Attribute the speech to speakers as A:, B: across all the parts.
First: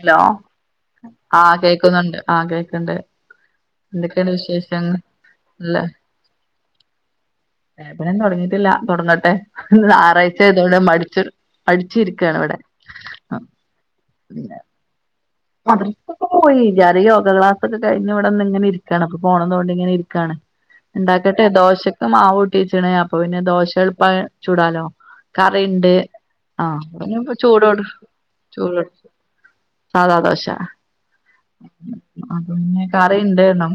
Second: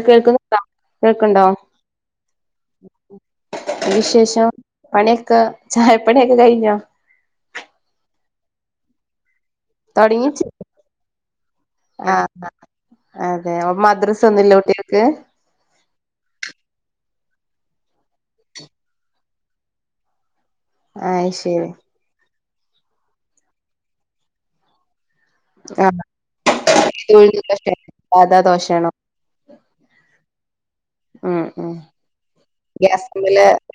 A: Hello
B: കേൾക്കുന്നുണ്ടോ കേൾക്കുണ്ടോ
A: ആഹ് കേക്കുന്നുണ്ട് ആഹ് കേക്ക്ണ്ട്
B: എന്ത്
A: എന്തൊക്കെയാണ്
B: വിശേഷം
A: വിശേഷങ്ങൾ
B: പണിയൊക്കെ
A: ല്ല
B: ചായപ്പണിയൊക്കെ കഴിഞ്ഞോ
A: ചായപണിയൊന്നും തൊട്ങ്ങീട്ടില്ല തൊട്ങ്ങട്ടെ ഇന്ന്
B: തുടങ്ങി
A: ഞാറാഴ്ച്ചായതോണ്ട് ഞാൻ മടാച്ച് മടിച്
B: ആ
A: രികാണ് വടെ പിന്നെ
B: കേ
A: മദ്രസ്കൊക്കെ പോയി. ഞാന് യോഗ ക്ലാസകെ കയിഞ് വടെന്ന്ങ്ങനിര്കാണ് അപ്പൊ ഫോണും തോണ്ടിങ്ങനിരികാണ്
B: ആ
A: ഇണ്ടാക്കട്ടെ
B: ശരി
A: ദോശക്ക് മാവൂട്ട്യെച്ണ് അപ്പൊ പിന്നെ ദോശ എളപ്പ ചൂടാലോ
B: ആ
A: കറിണ്ട് ആഹ് ഞ്പം ചൂടോട്
B: സാധാ
A: ചൂടോ
B: [inaudible]
A: സധാദോശ
B: ഉം ഉം
A: അന്ന
B: ഗ്യാസ്മല്
A: കറിഇണ്ടേനും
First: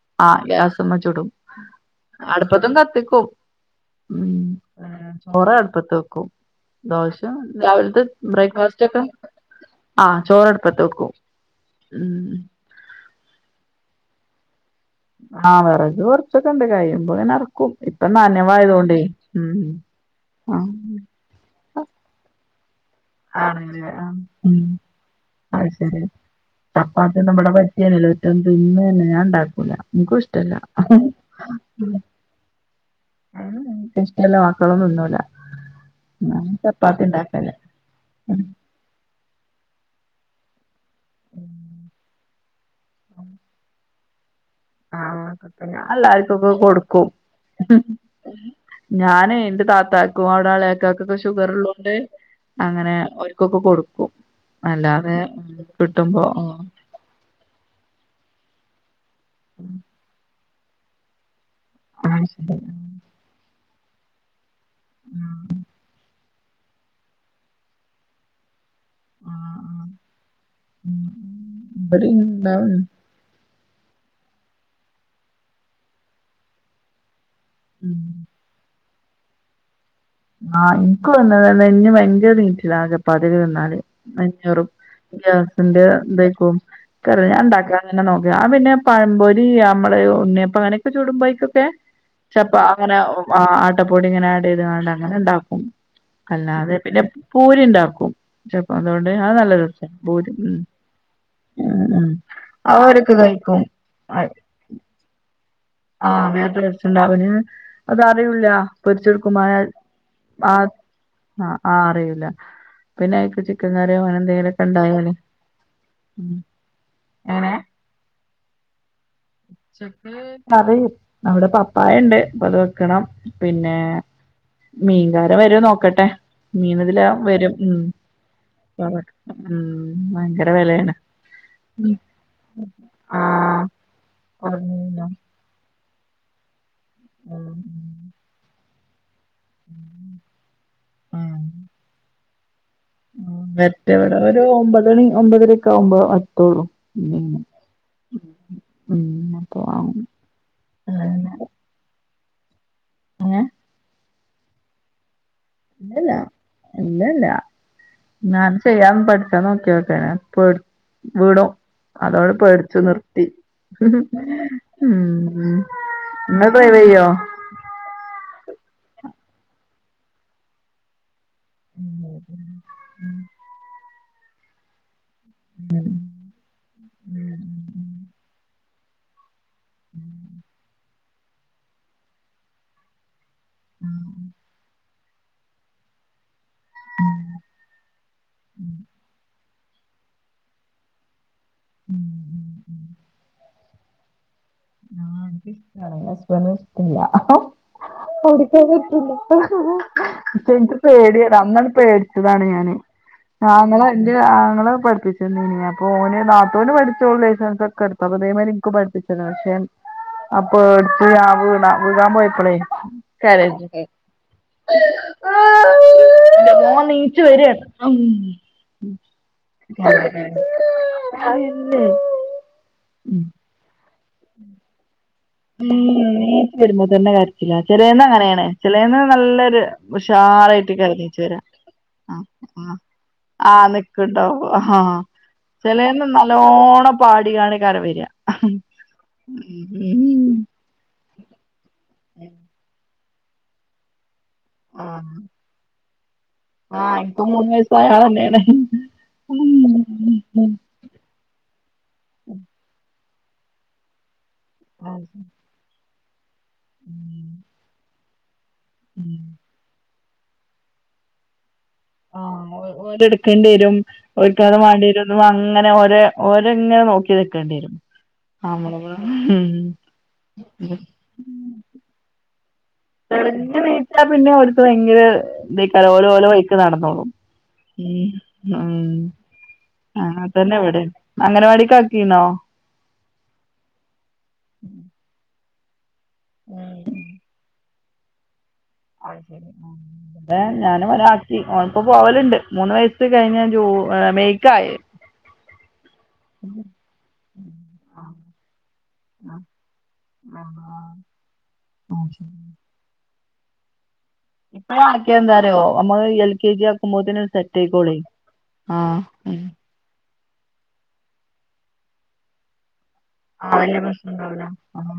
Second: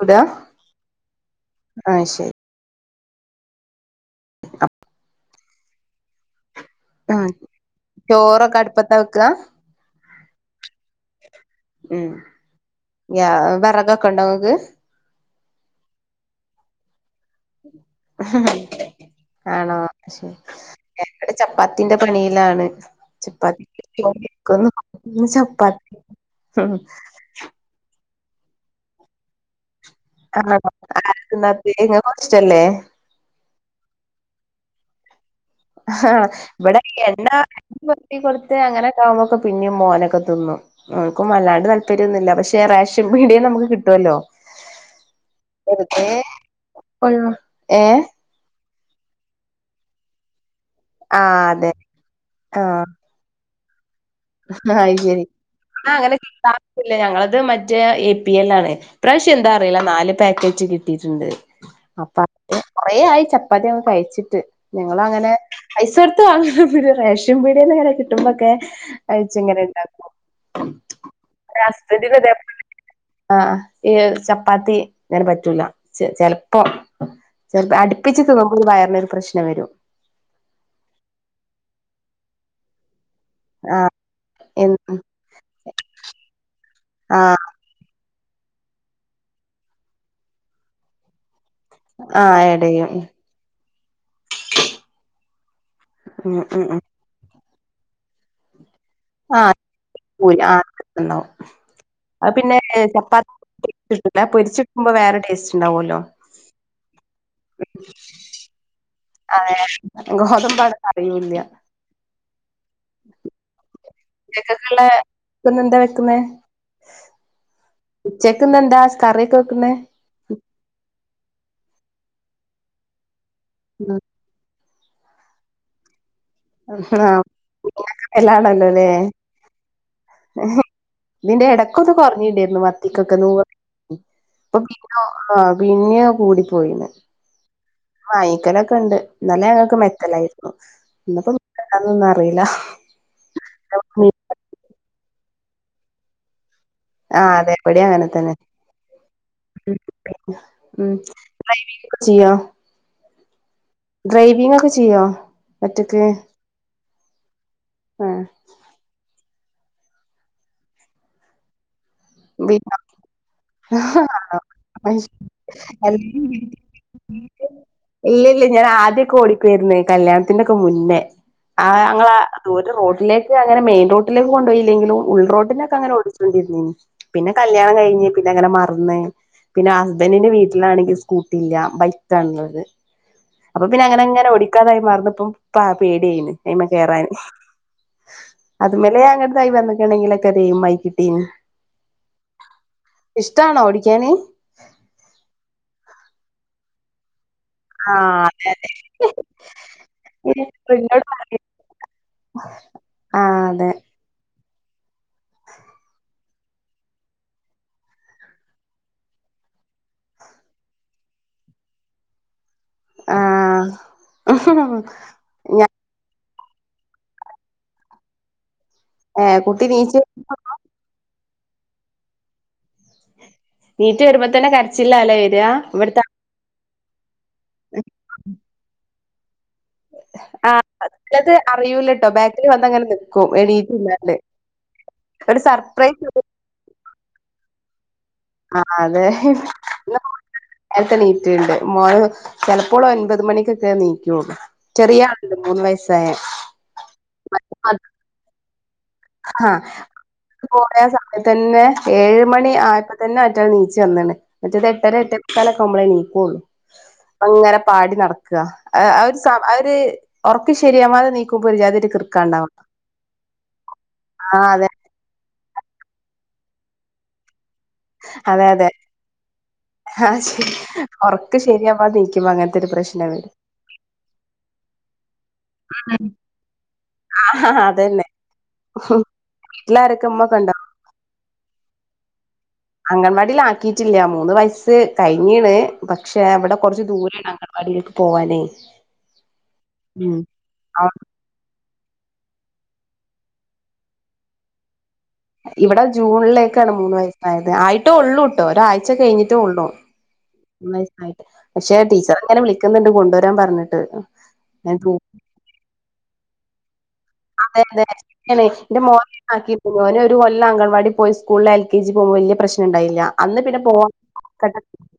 B: ചുടാ
A: ആഹ് ഗ്യാസ്മ്മ ചുടും
B: ആ ശരി
A: അടു പ്പതും കത്തിക്കും ചോറ അടുപ്പത്ത് വെക്കും
B: ആ
A: ദോശ രാവിൽത്തെ
B: ചോറൊക്കെ അടുപ്പത്താ
A: ബ്രേക്ക്ഫാസ്റ്റോക്കെ
B: വെക്കുക
A: ആ ചോറടുപ്പത്ത് വെക്കും.
B: ഉം ഞാ വേറകൊക്കെ ണ്ടോ ങ്ങക്ക്
A: ആഹ് വിറക് കുർച്ചൊക്കെ ണ്ട് കഴിയുമ്പോ ഇങ്ങനെ ർ ഇപ്പം നാനവായതൊണ്ടേ ഉം
B: ആണോ ശരി
A: ആഹ്
B: ചപ്പാത്തിന്റെ പണിയിലാണ് ചപ്പാത്തിക്ക്
A: ആണല്ലേ ആഹ്
B: [unintelligible]
A: ഉം
B: ചപ്പാത്തി
A: മ് മ്മളെ പറ്റിയല്ലോ ഒറ്റ തിന്നന്നെ ഞാ ണ്ടാക്കൂല ഇനിക്കുഷ്ടല്ല
B: ആണോ ആർക്കും ഇഷ്ടല്ലേ
A: ഇഷ്ടല്ല മക്കളും തിന്നൂല
B: ആഹ്
A: ഞാൻ
B: വടേ
A: ചപ്പാത്തി
B: എണ്ണ
A: ഉണ്ടാക്കലാ
B: പേര്ട്ടി കൊടുത്ത് അങ്ങനെക്ക ആകുമ്പോക്കെ പിന്നെയും മോനൊക്കെ തിന്നും ഓൽക്കും വല്ലാണ്ട് തല്പര്യന്നുല്ല പക്ഷേ റേഷൻ പീടിയെന്ന് അമ്മക്ക് കിട്ടൊല്ലോ
A: ആഹ് ആക്കൊത്തന്നെ അല്ലാർക്കൊക്കെ കൊടുക്കും ഹും
B: ഏഹ്
A: ഞാനേ ന്റെ താത്താക്കും അവിടേള്ളെ ത്താക്കൊക്കേ
B: ആഹ് അതെ
A: ഷുഗറ്ള്ളോണ്ട്
B: ആഹ്
A: അങ്ങനെ ഓര്ക്കെക്കേ കൊടുക്കും. അല്ലാതെ കിട്ടുമ്പോ
B: ഇല്ല ഞങ്ങളത് മറ്റേ എ പി എല്ലാണ്. പ്രാശ്യം എന്താ അറീല നാല് പാക്കേറ്റ് കി ട്ടിട്ടുണ്ട്. അപ്പോ
A: ശരി
B: കൊറേ ആയി ചപ്പാത്തിക്കെ കഴിച്ചിട്ട്. ഞങ്ങള് അങ്ങനെ പൈസ കോടുത്ത് വങ്ങലൊന്നുല്ല റേഷൻ പീട്യേന്ന്ങ്ങനെ കിട്ടുമ്പക്കെ അഴിച്ചെങ്ങനെ ഇണ്ടാക്കും
A: ഇവിടെണ്ടാവും
B: ആഹ് ഈ ചപ്പാത്തി ഇങ്ങനെ പറ്റൂല ചെലപ്പോ ചെലപ്പോ അടുപ്പിച്ച് ത് [unintelligible] വുമ്പോ ഒരു വയറിന് ഒരു പ്രശ്നം വെരും.
A: [unintelligible] ആഹ് ഇൻക്ക് വന്ന്ണ്. നെഞ്ഞ് ഭയങ്കരം നീറ്റ്ലാണ് ചപ്പാത്ത്യൊക്കെ തിന്നാല്.
B: ആഹ്
A: നെഞ്ഞീറും.
B: എന്നും
A: ഗ്യാസിന്റെ ഇതെക്കും കറില ഞാ
B: ആഹ്
A: ഇണ്ടാക്ക അങ്ങനെ നോക്ക. ആഹ് പിന്നെ പഴമ്പൊരി അമ്മള് ഉണ്ണ്യപ്പ അങ്ങനെയൊക്കെ ചൂടുമ്പോഴോക്കേ
B: ആഹ്
A: ചപ്പ
B: ആഡ് ചെയ്യും
A: അങ്ങനെ ആട്ടപ്പൊടി ഇങ്ങനെ ആഡ് ചെയ്ത് കാണ്ട അങ്ങനെ ഇണ്ടാക്കും.
B: ഉം ഉം
A: അല്ലാതെ
B: ഉം
A: പിന്നെ പൂരി ഇണ്ടാക്കും. [unintelligible] അത്
B: ആഹ്
A: [unintelligible] ഭൂരി
B: പൂരി
A: ഉം
B: ആഹ് ഉണ്ടാവും
A: ഉം ഇത് കഴിക്കും
B: ല്ല പൊരിച്ട്ക്ക്മ്പോ വേറെ ടേസ്റ്റ്ണ്ടാവോല്ലോ
A: [unintelligible] രസണ്ടാവുലേ അത്റിയൂല പൊരിച്ചെടുക്കു
B: ആഹ്
A: [unintelligible] ആത്
B: ഗോതമ്പാണ് അറിയൂല്ല
A: ആഹ് ആഹ് അറിയൂല. പിന്നെ അയ്ക്ക് ചിക്കൻ കറിയോ അങ്ങനെ എന്തെങ്കിലൊക്കെ
B: ഉച്ചക്കക്കുള്ള
A: ഉണ്ടായാല്
B: ഇന്ന് എന്താ വെക്കുന്നേ
A: എങ്ങെനെ
B: ഉച്ചക്ക് ഇന്ന് എന്താ സ് കറിയൊക്കെ വെക്കുന്നെ
A: ഉച്ചക്ക് കറി അവിടെ പപ്പാ ഇണ്ട്. അപ്പത് വെക്കണം പിന്നെ
B: ഉം
A: മീൻകാര വരോ നോക്കട്ടെ മീനിതിലെ
B: ആഹ്
A: വെരും ഉം
B: എല്ലാണല്ലോല്ലേ
A: ഉം ഭയങ്കര വെലേണ്.
B: ഇതിന്റെ എടക്കൊന്ന് കൊറ്ഞ്ഞില്ലേ ര്ന്നൊ. വത്തിക്കൊക്കെ നൂറ് ഇപ്പൊ
A: കോറഞ്ഞീനി
B: പിന്നോ ആഹ് പിന്നേ കൂടി പോയിന്ന്
A: ഉം
B: വാങ്ങിക്കലൊക്കെ ഇണ്ട്. ഇന്നലേ ഞങ്ങൾക്ക് മെത്തലായിരുന്നു. ഇന്ന്പ്പോന്തന്നൊന്നും അറീല്ല
A: മറ്റെ ഇവടെ ഒരു ഒമ്പതണി ഒമ്പതെര ഒക്കെ ആവുമ്പോ വത്തുള്ളൂ
B: ആഹ് അതേ ഇവിടെ അങ്ങനെ തന്നെ
A: ഉം അപ്പൊ
B: [unintelligible] ഉം
A: അങ്ങനെ
B: [unintelligible] ചെയ്യൊ
A: എന്നെ
B: ഡ്രൈവിങ്ങ് ഒക്കെ ചെയ്യോ ഒറ്റക്ക്
A: ഇല്ലല്ല. ഇല്ലല്ല
B: ആഹ്
A: ഞാൻ ചെയ്യാന്ന് പഠിച്ചാ നോക്ക്യോക്കേന പ വീണു. അതോട് പേടിച്ചു നിർത്തി ഉം ഇങ്ങൾ ഡ്രവെയ്യൊ
B: ഇല്ലല്ല ഞാൻ ആദ്യൊക്കെ ഓടിക്കേ രുന്നു. കല്യാണത്തിന്റെ ഒക്കെ മുന്നേ ആഹ് ഞങ്ങളെ ദൂര റോഡിലേക്ക് അങ്ങനെ മെയിൻ റോട്ടിലേക്ക് കൊണ്ടോയില്ലെങ്കിലും ഉൾറോട്ടിലൊക്കെ അങ്ങനെ ഓടിച്ചുകൊണ്ടിരുന്നിനി. പിന്നെ കല്യാണം കഴിഞ്ഞ് പിന്നെ അങ്ങനെ മറന്ന് പിന്നെ ആ ഹസ്ബന്റിന്റെ വീട്ടിലാണെങ്കിൽ സ്കൂട്ടി ഇല്ല ബൈക്കാണ് ഇള്ളത്. അപ്പ പിന്നെ അങ്ങനെ അങ്ങനെ ഓടിക്കാതായി മാറന്നപ്പം പ പേടിയായിന് അയ്മ കേറാൻ. അതു മലെ അങ്ങെട്തായി വന്നിക്ക്ണെങ്കിലൊക്കെ അത് എയ് മായി കിട്ടീനി.
A: ഉം
B: ഇഷ്ടാണോ ഓടിക്കാന്
A: ആന് എനിക്ക് ഇഷ്ടാണ് ഹസ്ബന്റിനെ ഇഷ്ടല്ലാ
B: ആഹ്
A: ഓടിക്കാൻ പറ്റില്ല. ഇപ്പ ഇൻക്ക്
B: എന്നോട്
A: പേട്യാണ്.
B: പറയും
A: അന്നാണ്ട് പേടിച്ചതാണ് ഞാന്. ആഹ് ഇങ്ങള്. ഇന്റെരു ആങ്ങളെ പഠിപ്പിച്ചെന്നേനി. അപ്പൊ ഓന് നാത്തൂന് പഠിച്ചോള് ലൈസൻസൊക്കെ എടുത്തു അപ്പ ഇതേമാതിരി ഇൻക്കും പഠപ്പിച്ചതാണ്. പക്ഷ അ പേട്ച്ച് ആ വീണ വികാൻ പോയപ്പളേ
B: ആഹ്
A: ശരോജിനി.
B: ഞാൻ
A: ഇന്റെമോൻ നീച്ച വരാണ് അം ഉം
B: കുട്ടി നീച്ച്
A: [unintelligible] ഉം
B: നീറ്റ് വരുമ്പോ തന്നെ കരച്ചില്ല ല്ലേ വര
A: ഉം
B: ഇവിട്ത്ത.
A: വരുമ്പോ തന്നെ കാര്യത്തില്ല ചിലന്ന് അങ്ങനെയാണ് ചിലന്ന് നല്ലൊരു
B: ആ
A: ഉഷാറായിട്ട് കരുഞ്ഞീച്ച
B: ചിലത്
A: വരാ
B: അറിയൂലട്ടോ
A: ആഹ്
B: ബാക്കിൽ
A: ആഹ്
B: വന്നങ്ങനെ നിക്കും
A: ആഹ്
B: എണീറ്റില്ലാണ്ട്
A: നിക്ക്ട്ടോ ആഹ്
B: ഒരു സർപ്രൈസ്
A: ല്ലോണം പാടി കാണിക്കാര വര
B: ആഹ് അതെ നേരത്തെ നീറ്റിണ്ട് മോൾ ചെലപ്പോളും എൻപത് മണിക്കൊക്കെ നീക്കുള്ളൂ
A: ആഹ്
B: ചെറിയണ്ട് മൂന്ന് വയസ്സായ
A: ആഹ് ഇൻക്കും മൂന്ന് വയസ ആയ ആൾ ന്നെണ്
B: ആഹ് ഇന്ക് മൂന്നേ സം തന്നെ ഏഴ് മണി ആയപ്പോ തന്നെ ആറ്റൾ നീച്ച വന്നാണ് മറ്റേത് എട്ടര എട്ട മു ബള നീക്കുള്ളൂ അങ്ങനെ പാടി നടക്ക അഹ് ഒരു സ അവര് ഒർക്ക് ശരിയാവാതെ നീക്കുമ്പോ ഒരു ജാതി ഒരു കൃർക്ക ണ്ട
A: ഓലെ എടുക്കേണ്ടി വരും ഓല്ക്കാതെ വേണ്ടി വരും അങ്ങനെ ഒര ഓര അങ്ങനെ നോക്കി നിക്കേണ്ടി വരും
B: അതെ അതെ
A: [unintelligible] ഉം
B: ആഹ് ശരി ഒർക്ക് ശരിയാവാ നിക്കുബോ അങ്ങനത്തെ ഒരു പ്രശ്നം വരും
A: തെളഞ്ഞു നീച്ചാൽ പിന്നെ അടുത്ത് ഭയങ്കര ഇതേക്കാരം ഓല് ഓലെ വൈക്ക് നടന്നോളും
B: ആഹ് അതന്നെ
A: ഉം ഉം
B: വീട്ടിൽ ആരൊക്കെ ഉമ്മകൊണ്ടോ
A: അങ്ങനവാടിക്ക് ആക്കീണോ
B: അംഗൻവാടിൽ ആക്കിയിട്ടില്ല മൂന്ന് വയസ്സ് കഴിഞ്ഞീണ് പക്ഷെ ഇവിടെ കുറച്ച് ദൂരാണ് അ വാടിലേക്ക് പോവാനേ
A: അഹ് ശരി
B: ഉം
A: [unintelligible] ഞൻ ഒല ആ ഓൻ പോ പോവലണ്ട് മൂന്ന് വയസ് കഴിഞ്ഞ ജു മെയ്ക്കായി
B: ഇവിടെ ജൂണിലേക്കാണ് മൂന്ന് വയസായത് ആയിട്ടോ ഉള്ളൂട്ടോ ഒരാഴ്ച കഴിഞ്ഞിട്ടേ ഉള്ളൂ പക്ഷെ ടീച്ചർ ഇങ്ങനെ വിളിക്കുന്നുണ്ട് കൊണ്ടുവരാൻ പറഞ്ഞിട്ട്
A: ഇപ്പൊ ആക്കിയ എന്താറയോ നമ്മള് എൽ കെ ജി ആക്കുമ്പോത്തിന് സെറ്റ്
B: അതെ അതെ
A: ആയിക്കോളേ
B: ശരി ആണ് ഇന്റെ മോൻ
A: ആഹ് ഉം
B: ആക്കി മോനെ ഒരു കൊല്ലം അങ്കണവാടി പോയി സ്കൂളിൽ എൽ കെ ജി പോകുമ്പോ വല്ല്യ പ്രശ്നം ഉണ്ടായില്ല അന്ന്
A: ആ
B: പിന്നെ പോ
A: വല്യ പ്രശ്നം ഉണ്ടാവൂല ആഹ്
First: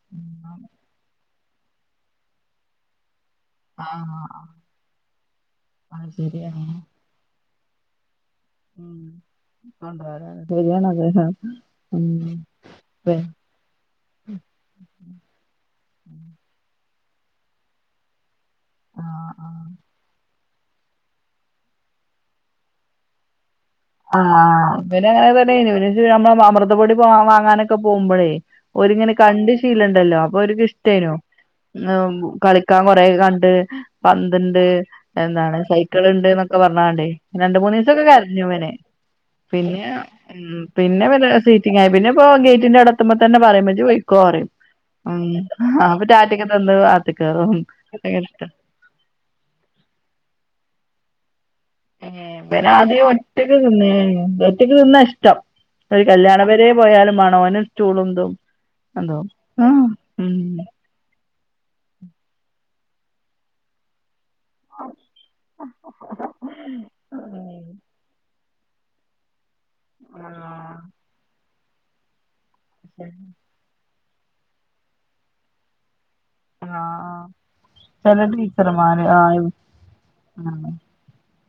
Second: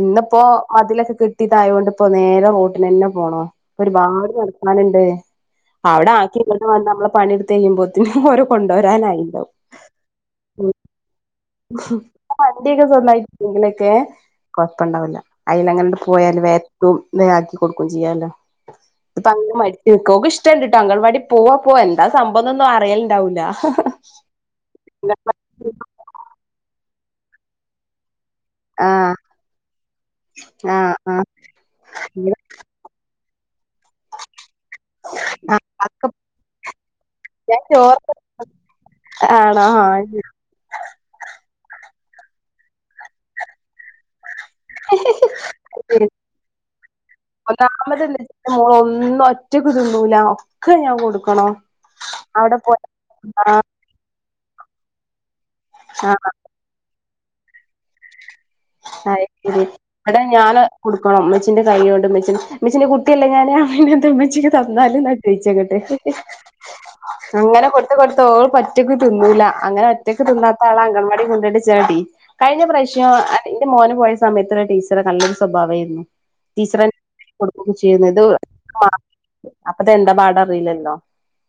B: ഇന്നിപ്പോ മതിലൊക്കെ കെ ട്ടി തായോഡ് ഇപ്പൊ നേരെ റോട്ടിനന്നെ പോണോ ഒരുപാട്
A: ആഹ്
B: നടക്കാനുണ്ട്
A: അത്
B: അവിടെ ആക്കി
A: ശരിയാണ്
B: ഇങ്ങോട്ട് വന്ന് നമ്മള് പണിയെടുത്ത് കഴിയുമ്പോത്തേനും ഓര കൊണ്ടരാനായിണ്ടാവും
A: ശരിയണാ അതെ അഹ്
B: വണ്ടിയൊക്കെ സ്വന്തായിട്ട് ഇണ്ടങ്കിൽ ഒക്കെ കൊഴപ്പുണ്ടാവില്ല അയിൽ അങ്ങട് പോയാല് വെ എത്തും വെ ആക്കി കൊടുക്കയും ചെയ്യല്ലോ ഇപ്പൊ
A: ആഹ്
B: അങ്ങനെ മടിച്ചു നിക്ക ഓൾക് ഇഷ്ടണ്ടിട്ട അംഗൻവാടി പോവാ പോവാ എന്താ സംഭവന്നും അറിയലിണ്ടാവൂല്ല
A: അഹ് ഇവാൻ അങ്ങനെ തന്നെ നമ്മളേ അമൃതപൊടി പോകാൻ വാങ്ങാനൊക്കെ പോകുമ്പോഴേ ഒരിങ്ങനെ
B: ആഹ്
A: കണ്ട് ശീലണ്ടല്ലോ അപ്പൊ ഓർക്
B: ആഹ്
A: ഇഷ്ടേനോ
B: ആഹ്
A: ഉം കളിക്കാൻ കൊറ കണ്ട് പന്തിണ്ട് എന്താണ് സൈക്കിൾ
B: അതൊക്കെ
A: ഉണ്ട് എന്നൊക്കെ പറഞ്ഞാണ്ടേ രണ്ട്
B: ഞാൻ
A: മൂന്ന്
B: ചോറ്
A: ദിവസക്കെ കരഞ്ഞു ഇവൻ
B: ആണോ
A: പിന്നെ ഇവർ സീറ്റിംഗായി പിന്നെ ഇപ്പൊ ഗേറ്റിന്റെ അടത്തുമ്പ തന്നെ പറയും ഇജ്ജ് പോയിക്കോ പറയും ഉം റ്റാറ്റാ തന്നു അകത്തി കേറും [unintelligible]
B: [unintelligible] ഒറ്റക് തിന്നുല്ല ഒക്കെ ഞാൻ കൊടുക്കണോ
A: ഏഹ്
B: അവിടെ
A: ഇവാൻ
B: പോയാ
A: ആദ്യം ഒറ്റക്ക്
B: ആ
A: തിന്നെനു ഒറ്റയ്ക്ക് തിന്നാ ഇഷ്ടം ഒരു
B: അത്
A: കല്യാണപരെ പോയാലും മണോ ഓൻ സ്റ്റൂളുന്തും
B: അഴി ശരി ഇവടെ ഞാൻ കൊടുക്കണം ഉമ്മച്ചിന്റെ കൈ കൊണ്ട് ഉമ്മച്ചിന്റെ കുട്ടിയല്ലേ ഞാൻ പിന്നെന്താ ഉമ്മച്ചിക്ക് തന്നാലന്ന ചോയിച്ചെ ന്നിട്ട് അങ്ങനെ കൊടുത്ത് കൊടുത്ത് ഓൾ പ ഒറ്റക്ക് തിന്നൂല അങ്ങനെ ഒറ്റക്ക് തിന്നാത്ത
A: ആഹ്
B: ആളെ അംഗൻവാടി കൊണ്ടങ്ങ് [unintelligible] കഴിഞ്ഞ പ്രാവശ്യം
A: ശരി
B: എന്റെ മോന് പോയ സമയത്തുള്ള ടീച്ചറെ നല്ലൊരു സ്വഭാവയിരുന്നു. ടീച്ചർനെ
A: ആഹ്
B: കൊടുക്ക ചെയുനെ ഇത്
A: ചെല ടീച്ചർമാര് ആഹ്
B: ഇപ്പത്തെ എന്താ പാട
A: ആഹ്
B: അറിയില്ലല്ലോ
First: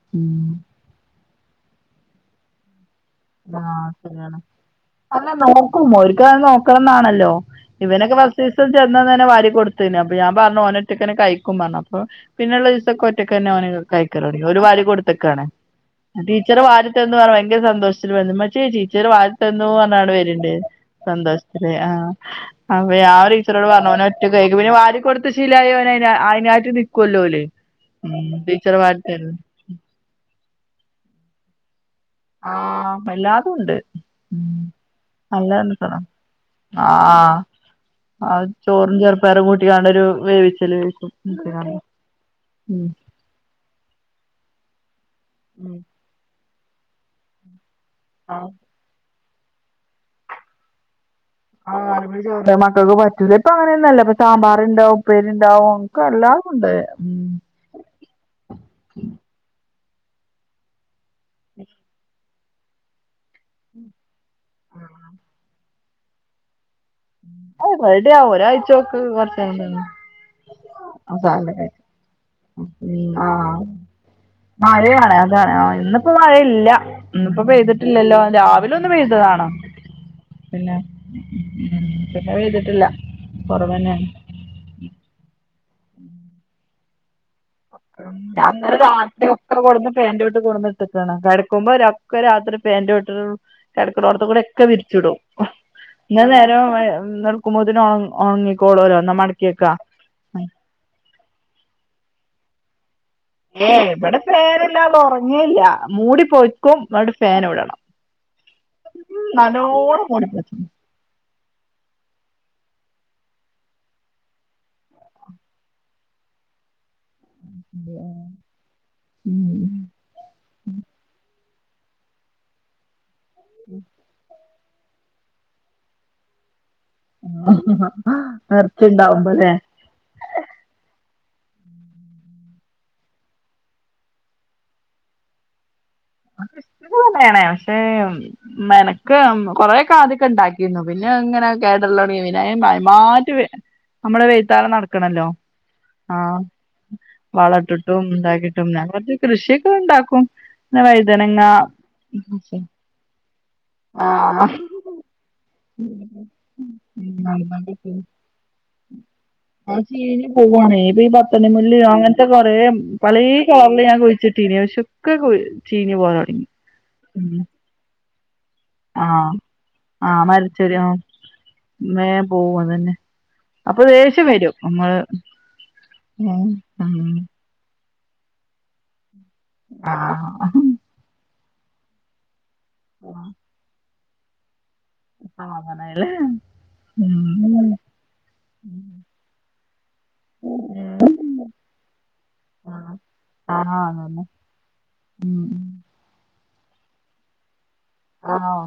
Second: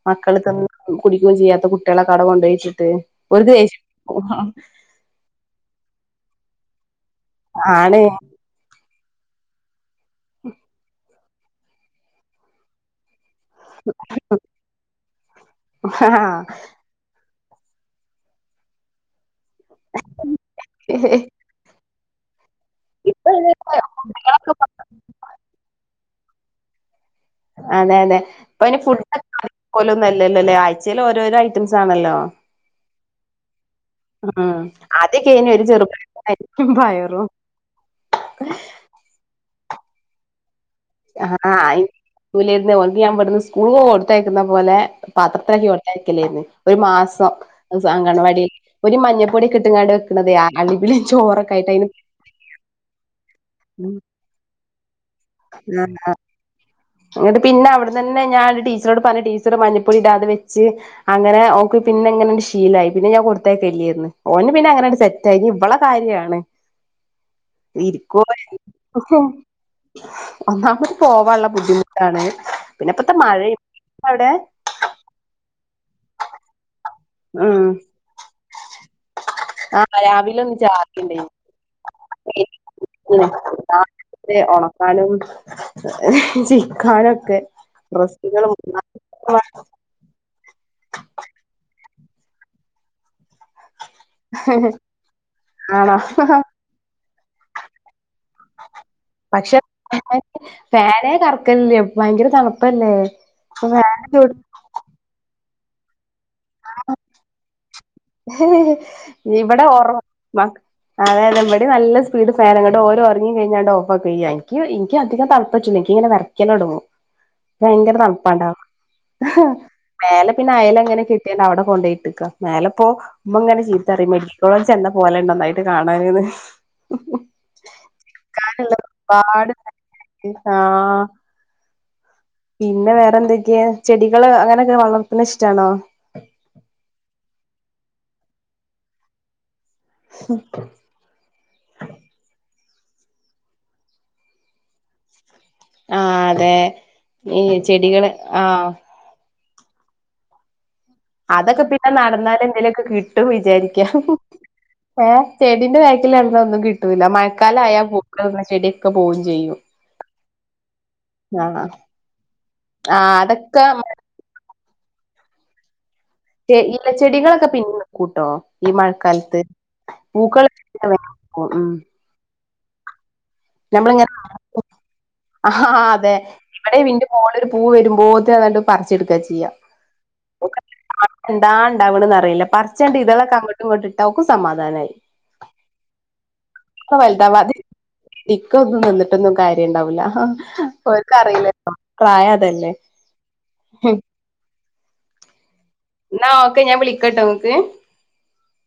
B: മക്കള്
A: ഉം
B: തിന്നു കുടിക്കു ചെയ്യാത്ത കുട്ടികളെ കവിട കൊണ്ടുപോയി ഇട്ടിട് ഓല്ക്ക് ദേഷ്യം
A: ആഹ് ശരിയാണ് അല്ല നോക്കും ഒരിക്കത് നോക്കണംന്നാണല്ലോ
B: ആണ്
A: ഇവനൊക്കെ ഫസ്റ്റ്സ ചെന്ന തന്നെ വാരി കൊടു ത്തിന് അപ്പോ ഞാ പറഞ്ഞു ഓന ഒറ്റക്കനെ കഴിക്കും പറഞ്ഞു അപ്പോ പിന്നുള്ള ദിവസെ ഒറ്റക്കെനെ ഓൻ കയിക്ക തുടങ്ങി ഒരു വാരി കൊടുത്തക്കാണ് ടീച്ചറ് വാരി തേരുന്ന് പറഞ്ഞ ഭയങ്കര സന്തോ ഉമ്മച്ചി ടീച്ചർ വാരി തന്നു പറഞ്ഞാണ്ട് വരിണ്ട്
B: ആഹ്
A: സന്തോഷത്തില് അഹ് ഞാ
B: ഇപ്പ
A: ടീച്ചറോട് പറഞ്ഞു അവൻ ഒറ്റക് കഴിക്കും
B: കുട്ടികളൊക്കെ
A: പിന്നെ വാരി കൊടുത്ത് ശീലമായി ഓൻ അയിനായിട്ട് നിക്കക്കുവല്ലോ ഓല്
B: അതെ അതെ
A: ഉം ടീച്ചർ
B: ഇപ്പയിന് ഫുഡ്
A: വാരിത്തരും
B: പോലും ഒന്നുംല്ലല്ലോല്ലേ ആഴ്ചയിൽ ഓരോരോ ഐറ്റംസ് ആണല്ലോ
A: ആഹ് വല്ലാതും ഉണ്ട്
B: ഉം ആദ്യൊക്കെനു
A: നല്ല
B: ഒരു ചെറുപ്പായിരി പയറും
A: ആ ചോറും ചെറുപ്പേയറും കൂട്ടിക്കാണ്ടരു വേവിച്ചല്
B: അഹ്
A: ഉം
B: ഓർക്ക് ഞാൻ ഇവിടുന്ന് സ്കൂൾ പോബോ കൊടുത്തയക്കുന്ന പോലെ പാത്രത്തിൽ
A: ഉം
B: കൊടുത്തയ്ക്കലേന്ന് ഒരു മാസം അങ്കണവാടിൽ
A: ആഹ്
B: ഒരു മഞ്ഞപ്പൊടി കിട്ടങ്ങാട് അതേയ ഇതിൽ ചോറ്
A: അഹ് മക്കൾക്ക് പറ്റുല്ല ഇപ്പ അങ്ങനെയൊന്നുംല്ല സാമ്പാർണ്ടാവും ഉപ്പേരുണ്ടാവും
B: ആ
A: ഒക്കെ എല്ലാ ഉണ്ട് ഉം
B: അന്ന് തന്നെ ഞാൻ ടീച്ചറോട് പറഞ് ടീച്ചറ് മഞ്ഞപ്പൊടി ഇടാതെ വെച്ച് അങ്ങനെ ഓൾക് പിന്നെ എങ്ങനെണ്ട് ശീലായി പിന്നെ ഞാൻ കൊടുത്തേയക്കല്ലായിരുന്നു ഓന് പിന്നെ അങ്ങനെണ്ട് സെറ്റ് ആയി എനി ഇവളെ കാര്യണ്
A: റെഡി
B: ഇരിക്കുവ
A: ആവും ഒരാഴ്ചയൊക്കെ കുറച്ച് കഴിയുമ്പോ
B: [unintelligible] ഒന്നാമത് പോവാനുള്ള
A: അവസാനം
B: ബുദ്ധിമുട്ടാണ് പിന്നെ ഇപ്പത്തെ മഴും ഇണ്ട അവിടെ
A: മഴാണ് അതാണ് ഇന്നിപ്പോ മഴയില്ല. ഇന്നിപ്പോ
B: ഉം
A: പെയ്തിട്ടില്ലല്ലോ രാവിലെ ഒന്ന് പെയ്തതാണ്
B: ആ രാവിലെ ഒന്ന്
A: പിന്നെ
B: ചാറിണ്ടായിനി
A: മഴ പെയ്തിട്ടില്ല കുറവനയാണ്.
B: ഇഹ് ഉണക്കാനും ചിക്കാനു ഒക്കെ ഡ്രസ്സുകളും
A: അന്നേരം രാത്രി ഒക്കെ കൊടുന്ന് പാന്റ് ഇട്ടു കൊണ്ടെന്നുഇട്ടേക്കാണ് കിടക്കുമ്പോ ഒക്കെ രാത്രി ഫാനിന്റെ ഇട്ടിട്ടൊരു കെടക്കണോടുത്തും കൂടി ഒക്കെ വിരിച്ചിടും.
B: ആണോ
A: ഇന്നലെനേരം നടുക്കുമ്പോത്തിന് ഉണങ്ങി ഉണങ്ങിക്കോളുവല്ലോ എന്നാ മടക്കി
B: പക്ഷെ
A: വെക്കാ.
B: ഫാനേ കറക്കലില്ല. ഭയങ്കര തണുപ്പല്ലേ
A: ഏയ്
B: ഫാനിന്റെ
A: ഇവിടെ
B: ചോട്ടിൽ
A: ഫാനില്ലാതെ ഉറങ്ങേയില്ല. മൂടി പൊത ക്കും എന്നട്ട് ഫാനും ഇടണം. നല്ലോണം മൂടി പുതച്ച്
B: അതെ അതെ. ഇവടേം നല്ല സ്പീഡ് ഫാനാ. ഇങ്ങട് ഓര് ഉറങ്ങി കഴിഞ്ഞാണ്ട് ഓഫ് ആക്കും ഈ എനിക്ക് എനിക്ക് അധികം തണു പറ്റുമ്മയ്ക്ക് ഇങ്ങനെ വിറയ്ക്കലു തുടങ്ങും. ഭയങ്കര തണപ്പാൺട്ടാ. മേലെ പിന്നെ അയല് അങ്ങനെ കെട്ടി അവിടെ കൊണ്ടിട്ടിക്ക. മേലെപ്പോ ഉമ്മ ഇങ്ങനെ ചീത്ത പറയും. മെഡി ക്ക കോളേജി ചെന്നാ പോലെണ്ട് നന്നായിട്ട് കാണാനേന്ന്.
A: നിറച്ചുണ്ടാവുമ്പോ അല്ലേ.
B: ഒരുപാട് ആഹ് പിന്നെ വേറെന്തൊക്കെയാ? ചെടികള് അങ്ങനെയൊക്കെ വളർത്തണെ ഇഷ്ടാണോ?
A: അതൊക്കെ ഇഷ്ടം തന്നെയാണ്. പക്ഷെ മെനക്ക് കൊറെയൊക്കെ ആദ്യം ഒക്കെ ഉണ്ടാക്കിയിരുന്നു. പിന്നെ അങ്ങനെ കേട്ടല്ലൊടങ്ങി പിന്നെ [unintelligible] നമ്മുടെ വായ്ത്താളം നടക്കണല്ലോ. ആഹ്
B: ഈ
A: വളം ഇട്ടിട്ടും
B: ചെടികള്
A: ഉണ്ടാക്കിയിട്ടും
B: ആഹ്
A: ഞാൻ പറഞ്ഞ് കൃഷിയൊക്കെ ഇണ്ടാക്കും. [unintelligible]
B: അതൊക്കെ പിന്നെ നടന്നാലും എന്തെങ്കിലുമൊക്കെ കിട്ടുന്ന് വിചാരിക്കാം.
A: ആഹ്
B: ഏഹ് ചെടീന്റെ ബാക്കില് നടന്നാ ഒന്നും കിട്ടൂല. മഴക്കാലം ആയാ പൂക്കളിടുന്ന ചെടിയൊക്കെ പോവും ചെയ്യും.
A: ആ ചീഞ്ഞ് പോവാണ്. ഏത് ഈ പത്തു
B: ആഹ്
A: മണിമുല്ലയും അങ്ങനത്തെ കൊറേ
B: ആഹ്
A: പലേ
B: അതൊക്കെ
A: കളറില് ഞാൻ കുഴിച്ചി ട്ടീനി. പക്ഷെ ഒക്കെ കു ചീഞ്ഞു പോകാണ്.
B: റ്റെ ഇല ചെടികളൊക്കെ പിന്നേം നിക്കൂട്ടോ. ഈ
A: ആഹ്
B: മഴക്കാലത്ത്
A: ആഹ്
B: പൂക്കള്
A: മരിച്ചൊരു ആഹ്
B: [unintelligible]
A: വേം പോവും അതന്നെ അപ്പൊ
B: നമ്മളിങ്ങനെ
A: ദേഷ്യം വരും നമ്മള്
B: ആഹ് അതെ
A: ഉം
B: ഇവിടെ ഇന്റെ മോളൊരു പൂ വരുമ്പോത്തിനും അതങ്ങട് പറിച്ചെടുക്കാ ചെയ്യാ.
A: ആഹ്
B: എന്താ ഉണ്ടാവണന്ന് അറിയില്ല. പറച്ചണ്ട് ഇതളൊക്കെ അങ്ങടും ഇങ്ങടും ഇട്ടാ ഓക്ക് സമാധാനായി.
A: ആവണേലെ.
B: അത്ര വലുതാവാതിൽ ഇരിക്ക ഒന്നും നിന്നിട്ടൊന്നും കാര്യം ഇണ്ടാവൂല അവർക്കും അറിയില്ലല്ലോ പ്രായം അതല്ലെ.
A: ആഹ് ആഹ് ഉം
B: ന്നാ ഒക്കെ. ഞാൻ വിളിക്കാട്ടോ ഇങ്ങക്ക്.
A: ആ ഓ